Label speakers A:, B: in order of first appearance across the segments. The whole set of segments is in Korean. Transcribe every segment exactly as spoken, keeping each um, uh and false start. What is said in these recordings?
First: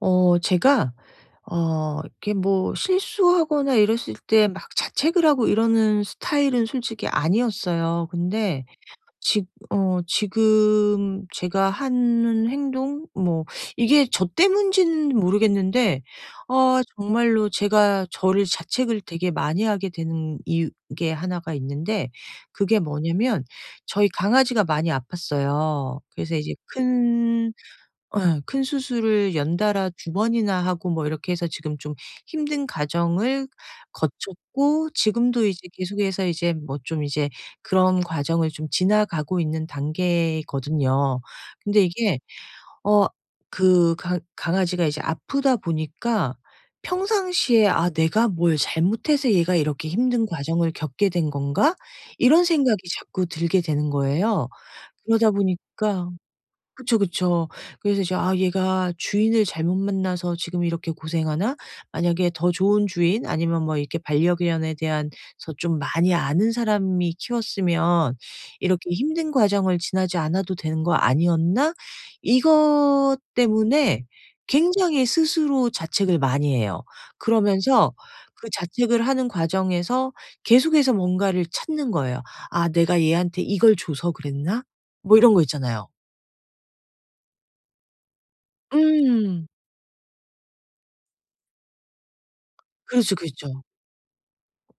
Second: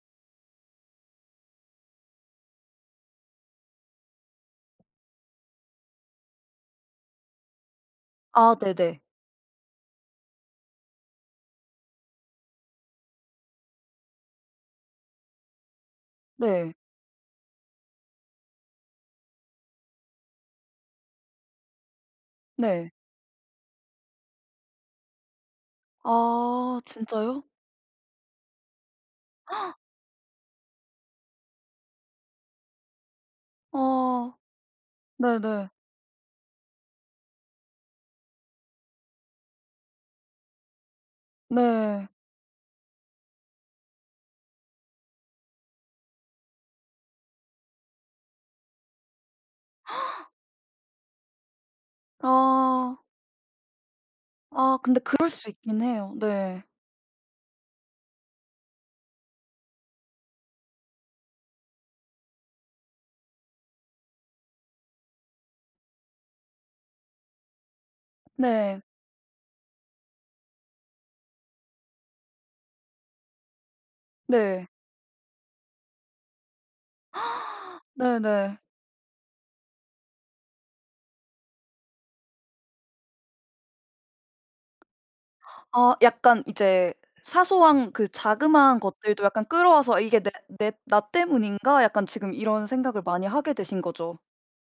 A: 어 제가 어 이렇게 뭐 실수하거나 이랬을 때 막 자책을 하고 이러는 스타일은 솔직히 아니었어요.
B: 아
A: 근데
B: 네네.
A: 지 어 지금 제가 하는 행동 뭐 이게 저 때문인지는 모르겠는데
B: 네.
A: 어 정말로 제가 저를 자책을 되게 많이 하게 되는 이유 게 하나가 있는데 그게
B: 네.
A: 뭐냐면 저희 강아지가 많이 아팠어요. 그래서 이제
B: 아 진짜요?
A: 큰 예. 큰 수술을 연달아 두 번이나 하고 뭐 이렇게 해서 지금 좀 힘든 과정을
B: 아
A: 거쳤고 지금도 이제
B: 네네.
A: 계속해서 이제 뭐 좀 이제 그런 과정을 좀 지나가고 있는 단계거든요. 근데
B: 네.
A: 이게 어 그 강 강아지가 이제 아프다 보니까 평상시에 '아 내가 뭘 잘못해서 얘가 이렇게 힘든 과정을 겪게 된 건가?' 이런 생각이
B: 아.
A: 자꾸 들게 되는 거예요.
B: 아 근데 그럴
A: 그러다
B: 수 있긴
A: 보니까
B: 해요. 네.
A: 그쵸, 그쵸. 그래서 이제 '아 얘가 주인을 잘못 만나서 지금 이렇게 고생하나?' 만약에 더 좋은 주인 아니면 뭐 이렇게 반려견에 대한 서 좀 많이 아는 사람이 키웠으면
B: 네.
A: '이렇게 힘든 과정을 지나지 않아도 되는 거 아니었나?' 이것 때문에
B: 네.
A: 굉장히 스스로 자책을 많이 해요. 그러면서 그
B: 네네.
A: 자책을 하는 과정에서 계속해서 뭔가를 찾는 거예요. '아 내가 얘한테 이걸 줘서 그랬나?' 뭐 이런 거 있잖아요.
B: 아 약간 이제 사소한 그 자그마한 것들도
A: 음.
B: 약간 끌어와서 아, '이게 내 내 나 때문인가?' 약간 지금 이런 생각을
A: 그렇죠,
B: 많이 하게
A: 그렇죠.
B: 되신 거죠.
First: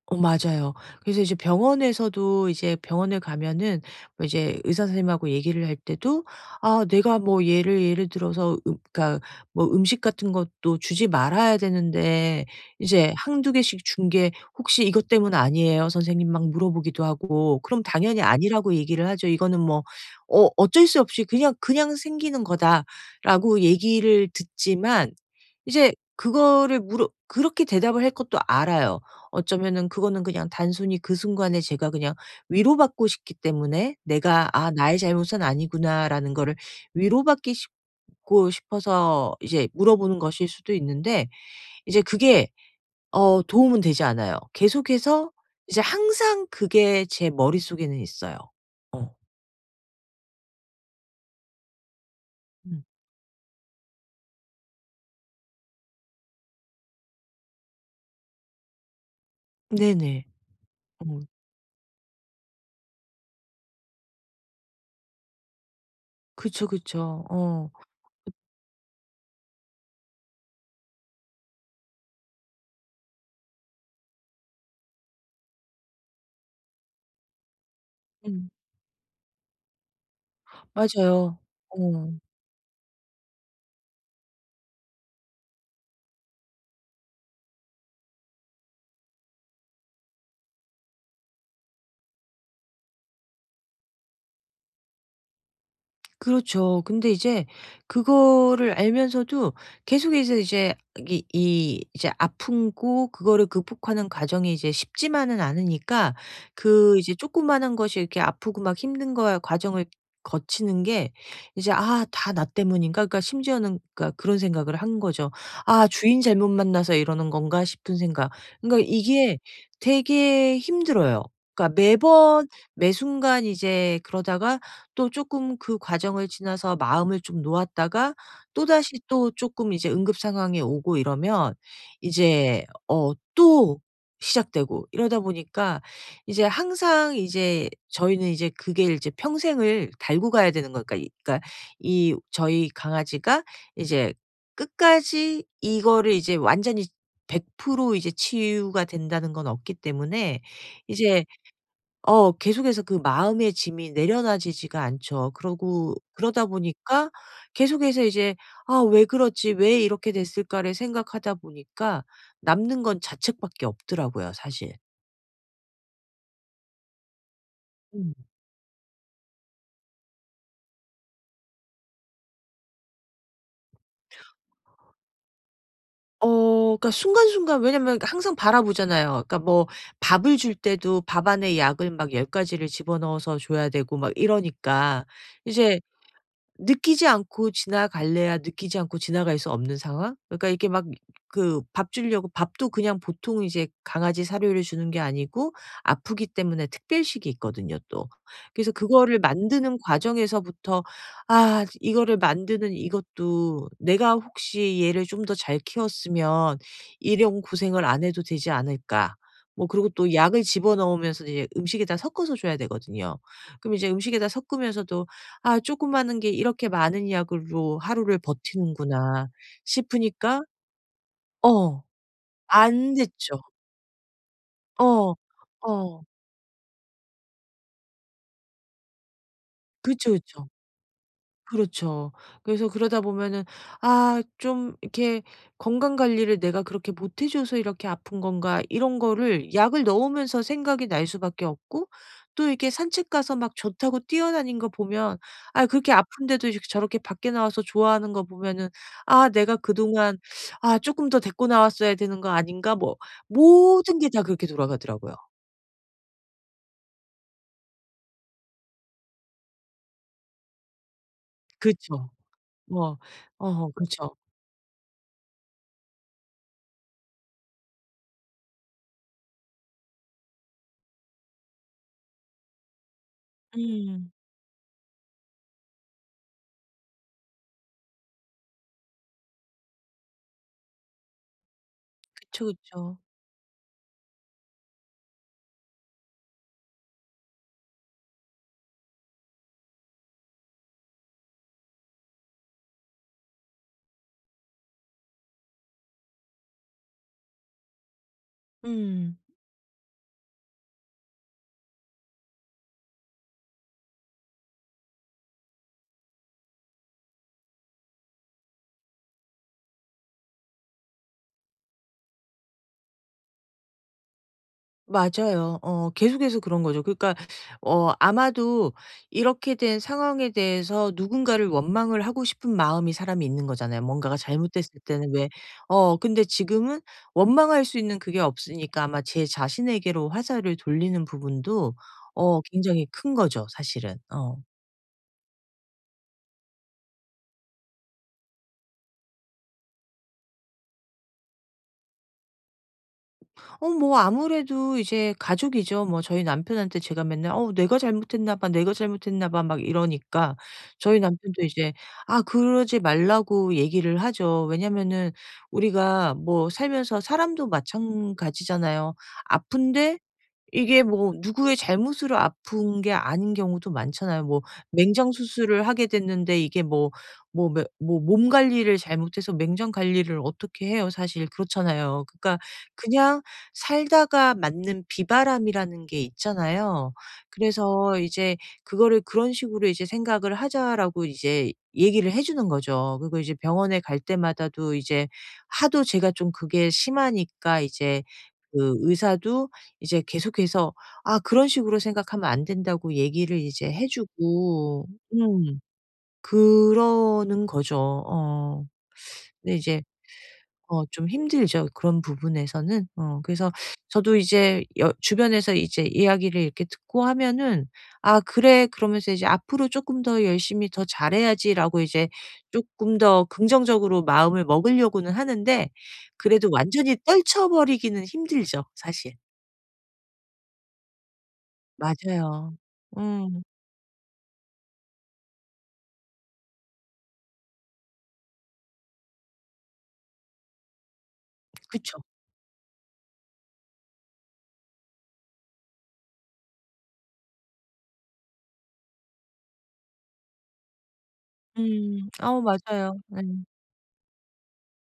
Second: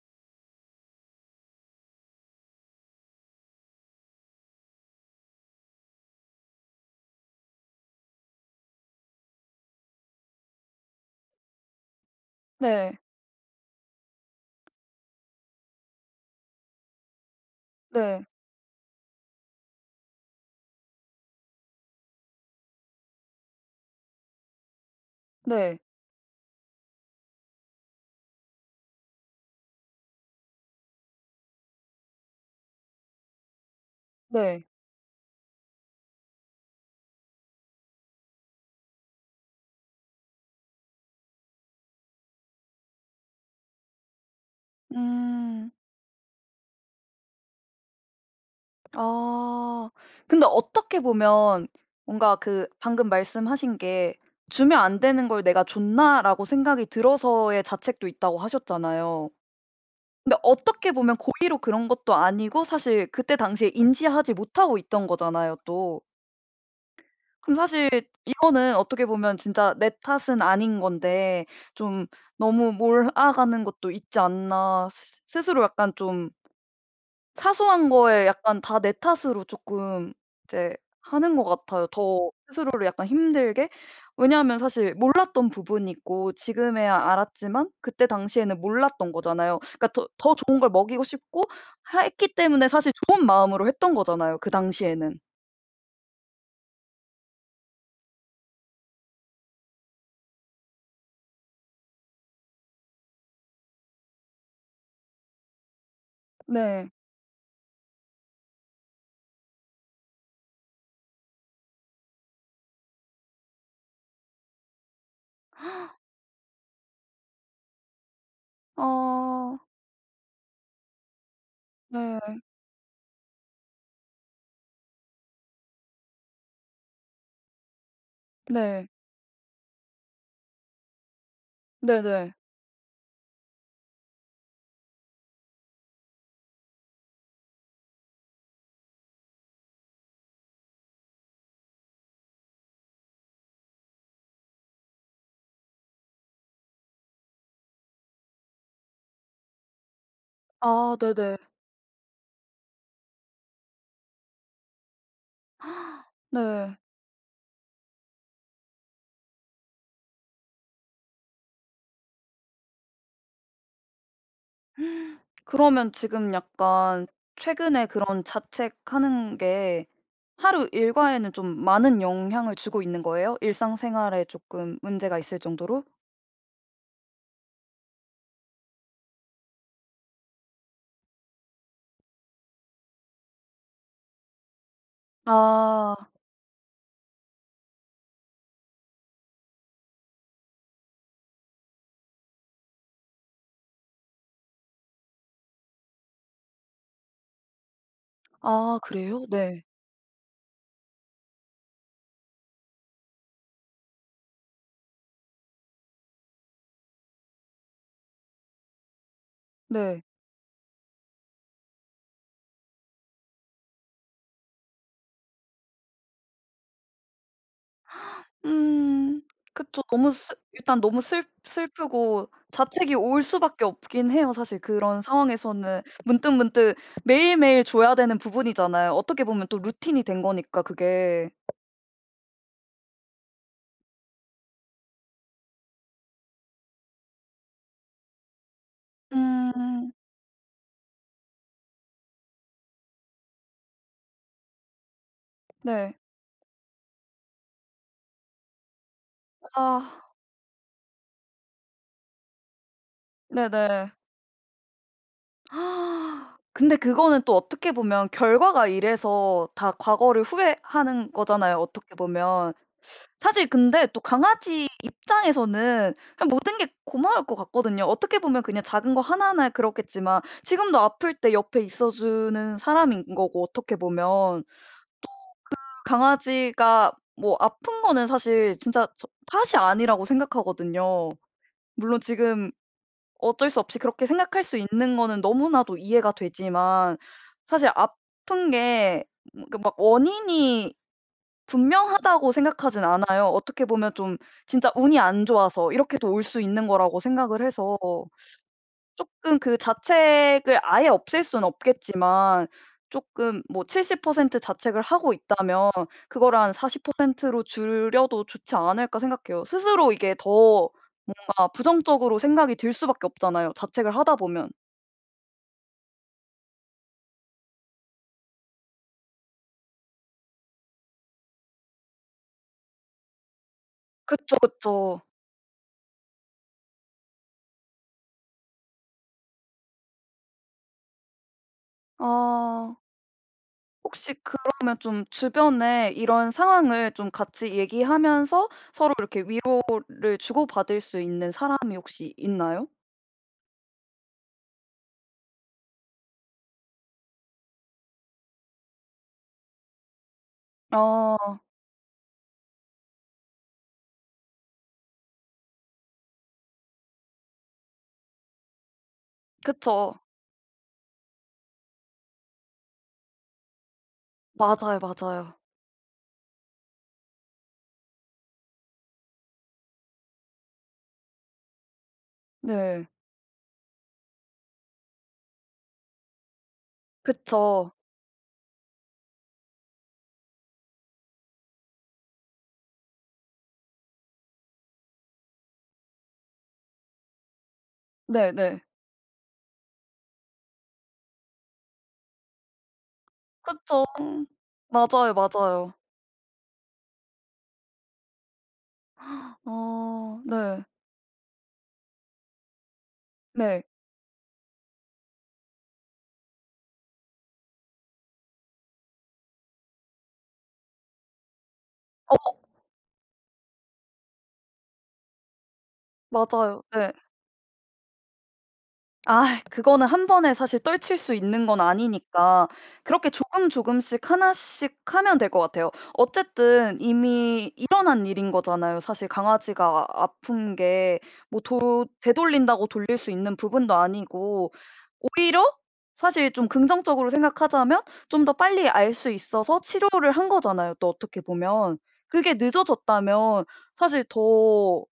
A: 어 맞아요. 그래서 이제 병원에서도 이제 병원에 가면은 뭐 이제 의사 선생님하고 얘기를 할 때도 아 내가 뭐 예를 예를 들어서 음 그러니까 뭐 음식 같은 것도 주지 말아야 되는데
B: 네.
A: 이제 한 두 개씩 준 게 "혹시 이것 때문 아니에요 선생님?" 막 물어보기도 하고 그럼 당연히
B: 네.
A: 아니라고 얘기를 하죠. "이거는 뭐 어 어쩔 수 없이 그냥 그냥 생기는 거다."라고 얘기를 듣지만
B: 네.
A: 이제 그거를 물어 그렇게 대답을 할 것도 알아요. 어쩌면은 그거는 그냥 단순히 그 순간에 제가 그냥 위로받고 싶기 때문에 '내가
B: 네.
A: 아 나의 잘못은 아니구나.'라는 거를 위로받기 싶고 싶어서 이제 물어보는 것일 수도 있는데 이제 그게 어 도움은 되지 않아요. 계속해서
B: 음.
A: 이제 항상 그게 제 머릿속에는 있어요. 어.
B: 아. 근데 어떻게 보면 뭔가 그
A: 음.
B: 방금 말씀하신 게 '주면 안 되는 걸 내가 줬나?'라고 생각이 들어서의 자책도 있다고 하셨잖아요.
A: 네네.
B: 근데 어떻게
A: 어.
B: 보면 고의로 그런 것도 아니고 사실 그때 당시에 인지하지 못하고 있던 거잖아요 또.
A: 그쵸, 그쵸.
B: 그럼
A: 어.
B: 사실 이거는 어떻게 보면 진짜 내 탓은 아닌 건데 좀 '너무 몰아가는 것도 있지 않나.' 스 스스로 약간 좀 사소한 거에
A: 음.
B: 약간 다 내 탓으로 쪼끔 이제 하는
A: 맞아요.
B: 것 같아요.
A: 어.
B: 더 스스로를 약간 힘들게. 왜냐하면 사실 몰랐던 부분이 있고 지금에야 알았지만 그때 당시에는 몰랐던 거잖아요. 그러니까 더 더 좋은 걸 먹이고 싶고 하 했기 때문에 사실 좋은 마음으로 했던 거잖아요, 그 당시에는.
A: 그렇죠. 근데 이제 그거를 알면서도 계속해서 이제 이 이 이제 아프고 그거를 극복하는 과정이 이제 쉽지만은 않으니까
B: 네.
A: 그 이제 조그마한 것이 이렇게 아프고 막 힘든 거 과정을 거치는 게 이제 '아 다 나 때문인가?' 그러니까 심지어는 그러니까 그런 생각을 한 거죠. '아 주인 잘못 만나서 이러는 건가?' 싶은 생각. 그러니까 이게
B: 아.
A: 되게 힘들어요. 그러니까
B: 네.
A: 매번 매 순간 이제 그러다가 또 쪼끔 그 과정을 지나서 마음을 좀 놓았다가
B: 네.
A: 또다시 또 쪼끔 이제 응급 상황이 오고 이러면
B: 네네.
A: 이제 어 또 시작되고 이러다 보니까 이제 항상 이제 저희는 이제 그게 이제 평생을 달고 가야 되는 거니까 이 그러니까 이 저희 강아지가 이제 끝까지 이거를 이제 완전히 백 프로 이제 치유가 된다는 건 없기 때문에
B: 아
A: 이제
B: 네네.
A: 어 계속해서 그 마음의 짐이 내려놔지지가 않죠. 그러고 그러다
B: 네.
A: 보니까 계속해서 이제 '아 왜 그러지? 왜 이렇게 됐을까?'를 생각하다 보니까 남는 건 자책밖에 없더라고요 사실.
B: 그러면 지금 약간 최근에
A: 음.
B: 그런 자책하는 게 하루 일과에는 좀 많은 영향을 주고 있는 거예요? 일상생활에 조금 문제가 있을 정도로?
A: 어 그러니까 순간순간 왜냐면 항상 바라보잖아요. 그러니까 뭐 밥을 줄 때도 밥 안에 약을 막 열 가지 가지를 집어넣어서 줘야 되고 막 이러니까 이제
B: 아.
A: 느끼지 않고 지나갈래야 느끼지 않고 지나갈 수 없는 상황? 그러니까 이렇게 막 그 밥 주려고 밥도 그냥 보통 이제 강아지 사료를 주는 게 아니고 아프기 때문에 특별식이 있거든요 또. 그래서
B: 아
A: 그거를
B: 그래요? 네.
A: 만드는 과정에서부터 '아 이거를 만드는 이것도 내가 혹시 얘를 좀 더 잘 키웠으면 이런 고생을 안 해도 되지 않을까.' 뭐 그리고
B: 네.
A: 또 약을 집어넣으면서 이제 음식에다 섞어서 줘야 되거든요. 그럼 이제 음식에다 섞으면서도 '아 조그마한 게 이렇게 많은 약으로 하루를
B: 음.
A: 버티는구나.'
B: 그쵸. 너무 슬
A: 싶으니까
B: 일단 너무 슬
A: 어
B: 슬프고
A: 안
B: 자책이 올
A: 됐죠.
B: 수밖에 없긴 해요. 사실 그런
A: 어.
B: 상황에서는
A: 어.
B: 문득문득 매일매일 줘야 되는 부분이잖아요. 어떻게 보면 또 루틴이
A: 그쵸,
B: 된
A: 그쵸.
B: 거니까 그게.
A: 그렇죠. 그래서 그러다 보면은 '아 좀 이렇게 건강 관리를 내가 그렇게 못해 줘서 이렇게 아픈 건가.' 이런 거를 약을
B: 음.
A: 넣으면서 생각이 날 수밖에 없고 또 이렇게 산책 가서 막 좋다고 뛰어다닌 거 보면 아 그렇게
B: 네.
A: 아픈데도 이렇게 저렇게 밖에 나와서 좋아하는 거 보면은 '아 내가
B: 아.
A: 그동안 아 조금 더 데리고 나왔어야 되는 거 아닌가.' 뭐
B: 네네.
A: 모든 게 다 그렇게 돌아가더라고요.
B: 아, 근데 그거는 또 어떻게 보면 결과가 이래서 다 과거를 후회하는 거잖아요, 어떻게
A: 그쵸.
B: 보면.
A: 뭐
B: 사실
A: 어어
B: 근데 또
A: 그쵸.
B: 강아지 입장에서는 그냥 모든 게 고마울 것 같거든요. 어떻게 보면 그냥 작은 거 하나하나 그렇겠지만 지금도 아플 때 옆에 있어 주는 사람인 거고 어떻게
A: 음.
B: 보면. 강아지가 뭐 아픈 거는 사실 진짜 저 탓이 아니라고 생각하거든요. 물론
A: 그쵸,
B: 지금
A: 그쵸.
B: 어쩔 수 없이 그렇게 생각할 수 있는 거는 너무나도 이해가 되지만 사실 아픈 게 뭐 그 막 원인이 분명하다고 생각하진 않아요. 어떻게 보면 좀 진짜 운이 안 좋아서 이렇게도 올 수 있는 거라고 생각을 해서
A: 음.
B: 쪼끔 그 자책을 아예 없앨 수는 없겠지만 쪼끔 뭐 칠십 퍼센트 자책을 하고 있다면 그거를 한 사십 퍼센트로 줄여도 좋지 않을까 생각해요. 스스로 이게 더 뭔가 부정적으로 생각이 들 수밖에 없잖아요, 자책을 하다 보면.
A: 맞아요. 어 계속해서 그런 거죠. 그러니까 어 아마도 이렇게 된 상황에 대해서 누군가를 원망을 하고 싶은 마음이 사람이 있는 거잖아요. 뭔가가
B: 그쵸,
A: 잘못됐을
B: 그쵸.
A: 때는 왜 어 근데 지금은 원망할 수 있는 그게 없으니까 아마 제 자신에게로 화살을 돌리는 부분도 어
B: 아
A: 굉장히 큰 거죠, 사실은.
B: 혹시
A: 어.
B: 그러면 좀 주변에 이런 상황을 좀 같이 얘기하면서 서로 이렇게 위로를 주고받을 수 있는 사람이 혹시 있나요?
A: 어 뭐 아무래도 이제 가족이죠. 뭐 저희 남편한테 제가 맨날 "어 내가 잘못했나 봐. 내가 잘못했나 봐." 막 이러니까 저희
B: 아
A: 남편도 이제 아 그러지 말라고 얘기를 하죠. 왜냐면은 우리가 뭐 살면서 사람도 마찬가지잖아요.
B: 그쵸.
A: 아픈데 이게 뭐 누구의 잘못으로 아픈 게 아닌 경우도 많잖아요. 뭐
B: 맞아요,
A: 맹장
B: 맞아요.
A: 수술을 하게 됐는데 이게 뭐 뭐 매 뭐 몸 관리를 잘못해서 맹장 관리를 어떻게 해요 사실. 그렇잖아요. 그러니까
B: 네.
A: 그냥 살다가 맞는 비바람이라는 게 있잖아요.
B: 그쵸.
A: 그래서 이제 그거를 그런 식으로 이제 생각을 하자라고 이제 얘기를 해 주는 거죠. 그리고 이제 병원에 갈 때마다도 이제 하도 제가 좀 그게 심하니까 이제
B: 네네.
A: 그 의사도 이제 계속해서 아 그런 식으로 생각하면 안 된다고 얘기를 이제
B: 그쵸.
A: 해 주고
B: 맞아요,
A: 음
B: 맞아요.
A: 그러는 거죠. 어. 근데 이제
B: 어 네.
A: 어 좀 힘들죠 그런 부분에서는. 어 그래서
B: 네.
A: 저도 이제 여 주변에서 이제 이야기를 이렇게 듣고 하면은 '아 그래.' 그러면서 이제 '앞으로 조금 더 열심히 더 잘해야지.'라고 이제
B: 어
A: 조금 더 긍정적으로 마음을 먹으려고는 하는데 그래도
B: 맞아요. 네.
A: 완전히 떨쳐 버리기는 힘들죠 사실.
B: 아 그거는 한 번에 사실 떨칠 수 있는 건 아니니까
A: 맞아요.
B: 그렇게
A: 음.
B: 조금 조금씩 하나씩 하면 될 것 같아요. 어쨌든 이미 일어난 일인 거잖아요. 사실 강아지가 아픈 게 뭐 도
A: 그쵸.
B: 되돌린다고 돌릴 수 있는 부분도 아니고 오히려 사실 좀 긍정적으로 생각하자면 좀 더 빨리 알 수 있어서 치료를 한 거잖아요 또 어떻게 보면.
A: 음.
B: 그게
A: 어 맞아요. 네.
B: 늦어졌다면 사실 더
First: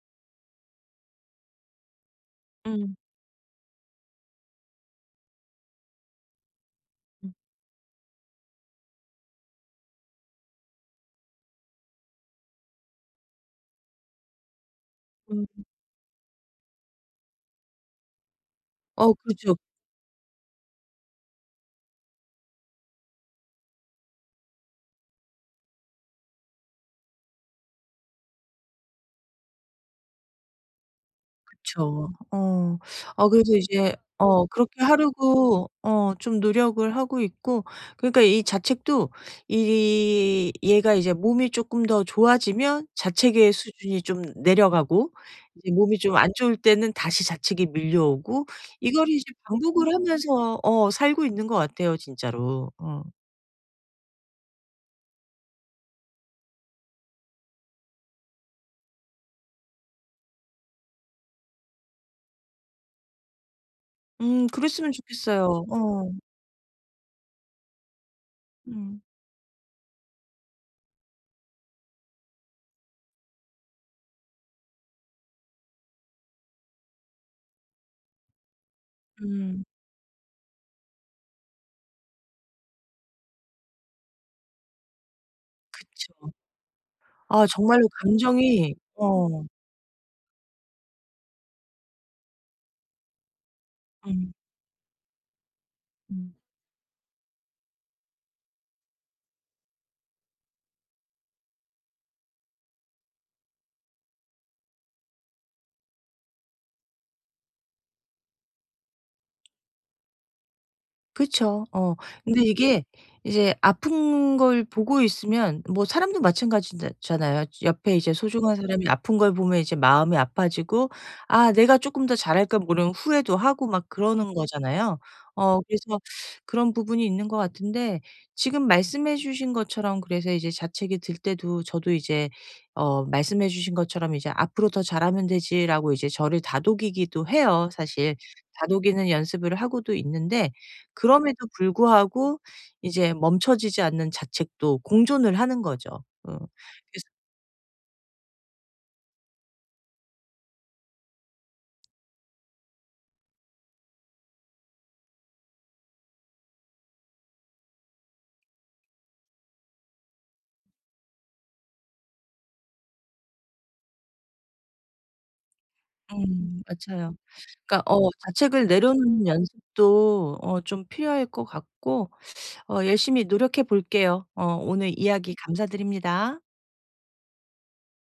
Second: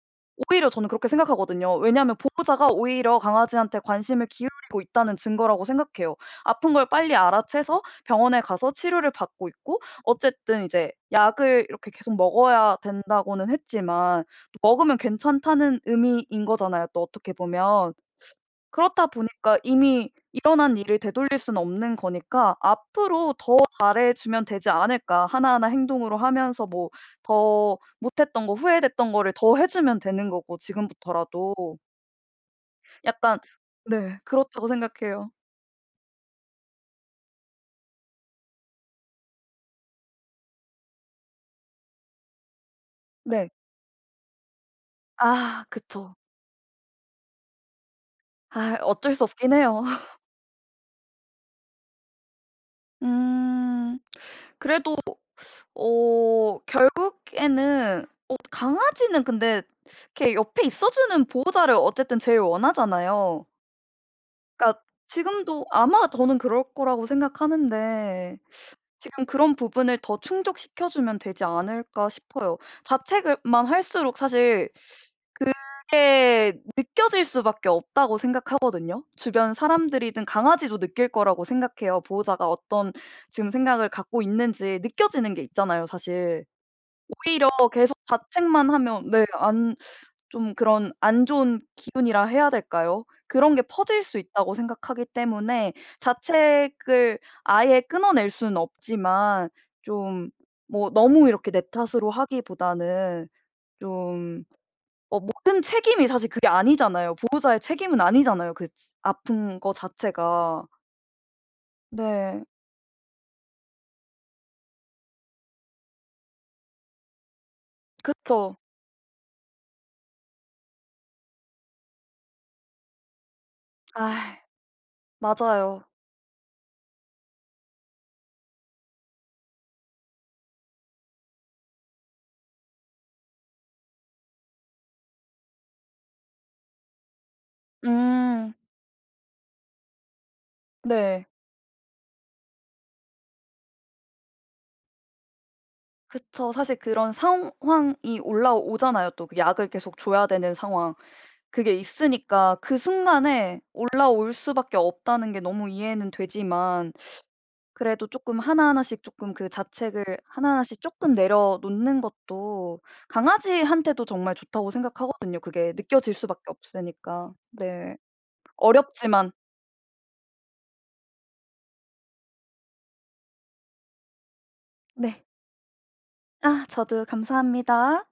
B: 오히려 저는 그렇게 생각하거든요. 왜냐하면 보호자가
A: 음.
B: 오히려 강아지한테 관심을 기울이고 있다는 증거라고 생각해요. 아픈 걸 빨리
A: 음.
B: 알아채서 병원에 가서 치료를 받고 있고 어쨌든 이제 약을 이렇게 계속 먹어야 된다고는 했지만 먹으면
A: 음.
B: 괜찮다는 의미인 거잖아요 또 어떻게 보면. 그렇다
A: 어 그렇죠.
B: 보니까 이미 일어난 일을 되돌릴 수는 없는 거니까 '앞으로 더 잘해 주면 되지 않을까.' 하나하나 행동으로 하면서 뭐 더 못했던 거 후회됐던 거를 더 해 주면 되는 거고 지금부터라도.
A: 그쵸. 어. 아
B: 약간
A: 그래서 이제
B: 네
A: 어
B: 그렇다고
A: 그렇게
B: 생각해요.
A: 하려고 어 좀 노력을 하고 있고 그러니까 이 자책도 이 얘가 이제 몸이 쪼끔 더 좋아지면
B: 네.
A: 자책의 수준이 좀 내려가고
B: 아
A: 이제 몸이 좀
B: 그쵸.
A: 안 좋을 때는 다시 자책이 밀려오고
B: 아
A: 이걸
B: 어쩔 수
A: 이제
B: 없긴 해요.
A: 반복을 하면서 어 살고 있는 것 같아요 진짜로. 어.
B: 음. 그래도 어 결국에는 어 강아지는 근데 이렇게 옆에 있어 주는 보호자를 어쨌든 제일 원하잖아요.
A: 음
B: 그러니까
A: 그랬으면 좋겠어요.
B: 지금도 아마
A: 어.
B: 저는 그럴 거라고 생각하는데
A: 음.
B: 지금 그런 부분을 더 충족시켜 주면 되지 않을까 싶어요. 자책을,만 할수록 사실 그게 느껴질 수밖에 없다고 생각하거든요. 주변
A: 음.
B: 사람들이든 강아지도 느낄 거라고 생각해요. 보호자가 어떤 지금 생각을 갖고 있는지 느껴지는 게 있잖아요
A: 그쵸.
B: 사실.
A: 아
B: 오히려
A: 정말로
B: 계속 자책만
A: 감정이
B: 하면 네
A: 어.
B: 안 좀 그런 안 좋은 기운이라 해야 될까요? 그런 게 퍼질 수
A: 음.
B: 있다고 생각하기 때문에
A: 음.
B: 자책을 아예 끊어낼 수는 없지만 좀 뭐 너무 이렇게 내 탓으로 하기보다는 좀 어 모든 책임이 사실 그게 아니잖아요. 보호자의 책임은 아니잖아요, 그 지 아픈 거 자체가.
A: 그쵸. 어. 근데
B: 네.
A: 이게 이제 아픈 걸 보고 있으면 뭐 사람도 마찬가지 잖아요. 옆에 이제
B: 그쵸.
A: 소중한 사람이 아픈 걸 보면 이제 마음이 아파지고 '아 내가 쪼끔 더 잘할 걸.' 모르면 후회도 하고 막 그러는
B: 아
A: 거잖아요. 어
B: 맞아요.
A: 그래서 그런 부분이 있는 것 같은데 지금 말씀해 주신 것처럼 그래서 이제 자책이 들 때도 저도 이제 어 말씀해 주신 것처럼 이제 '앞으로 더 잘하면 되지.'라고 이제 저를 다독이기도 해요 사실.
B: 음
A: 다독이는 연습을 하고도 있는데
B: 네.
A: 그럼에도 불구하고 이제 멈춰지지 않는 자책도 공존을 하는 거죠. 어.
B: 그쵸. 사실
A: 그래서
B: 그런 상황이 올라오잖아요, 또 그 약을 계속 줘야 되는 상황. 그게 있으니까 그 순간에 올라올 수밖에 없다는 게 너무 이해는 되지만 그래도 조금 하나하나씩 조금 그 자책을 하나하나씩 조금 내려놓는 것도 강아지한테도 정말 좋다고 생각하거든요 그게 느껴질 수밖에
A: 음 맞아요.
B: 없으니까.
A: 그러니까
B: 네.
A: 어 자책을 내려놓는
B: 어렵지만
A: 연습도 어 좀 필요할 것 같고 어 열심히 노력해 볼게요. 어 오늘
B: 네.
A: 이야기 감사드립니다.
B: 아 저도 감사합니다.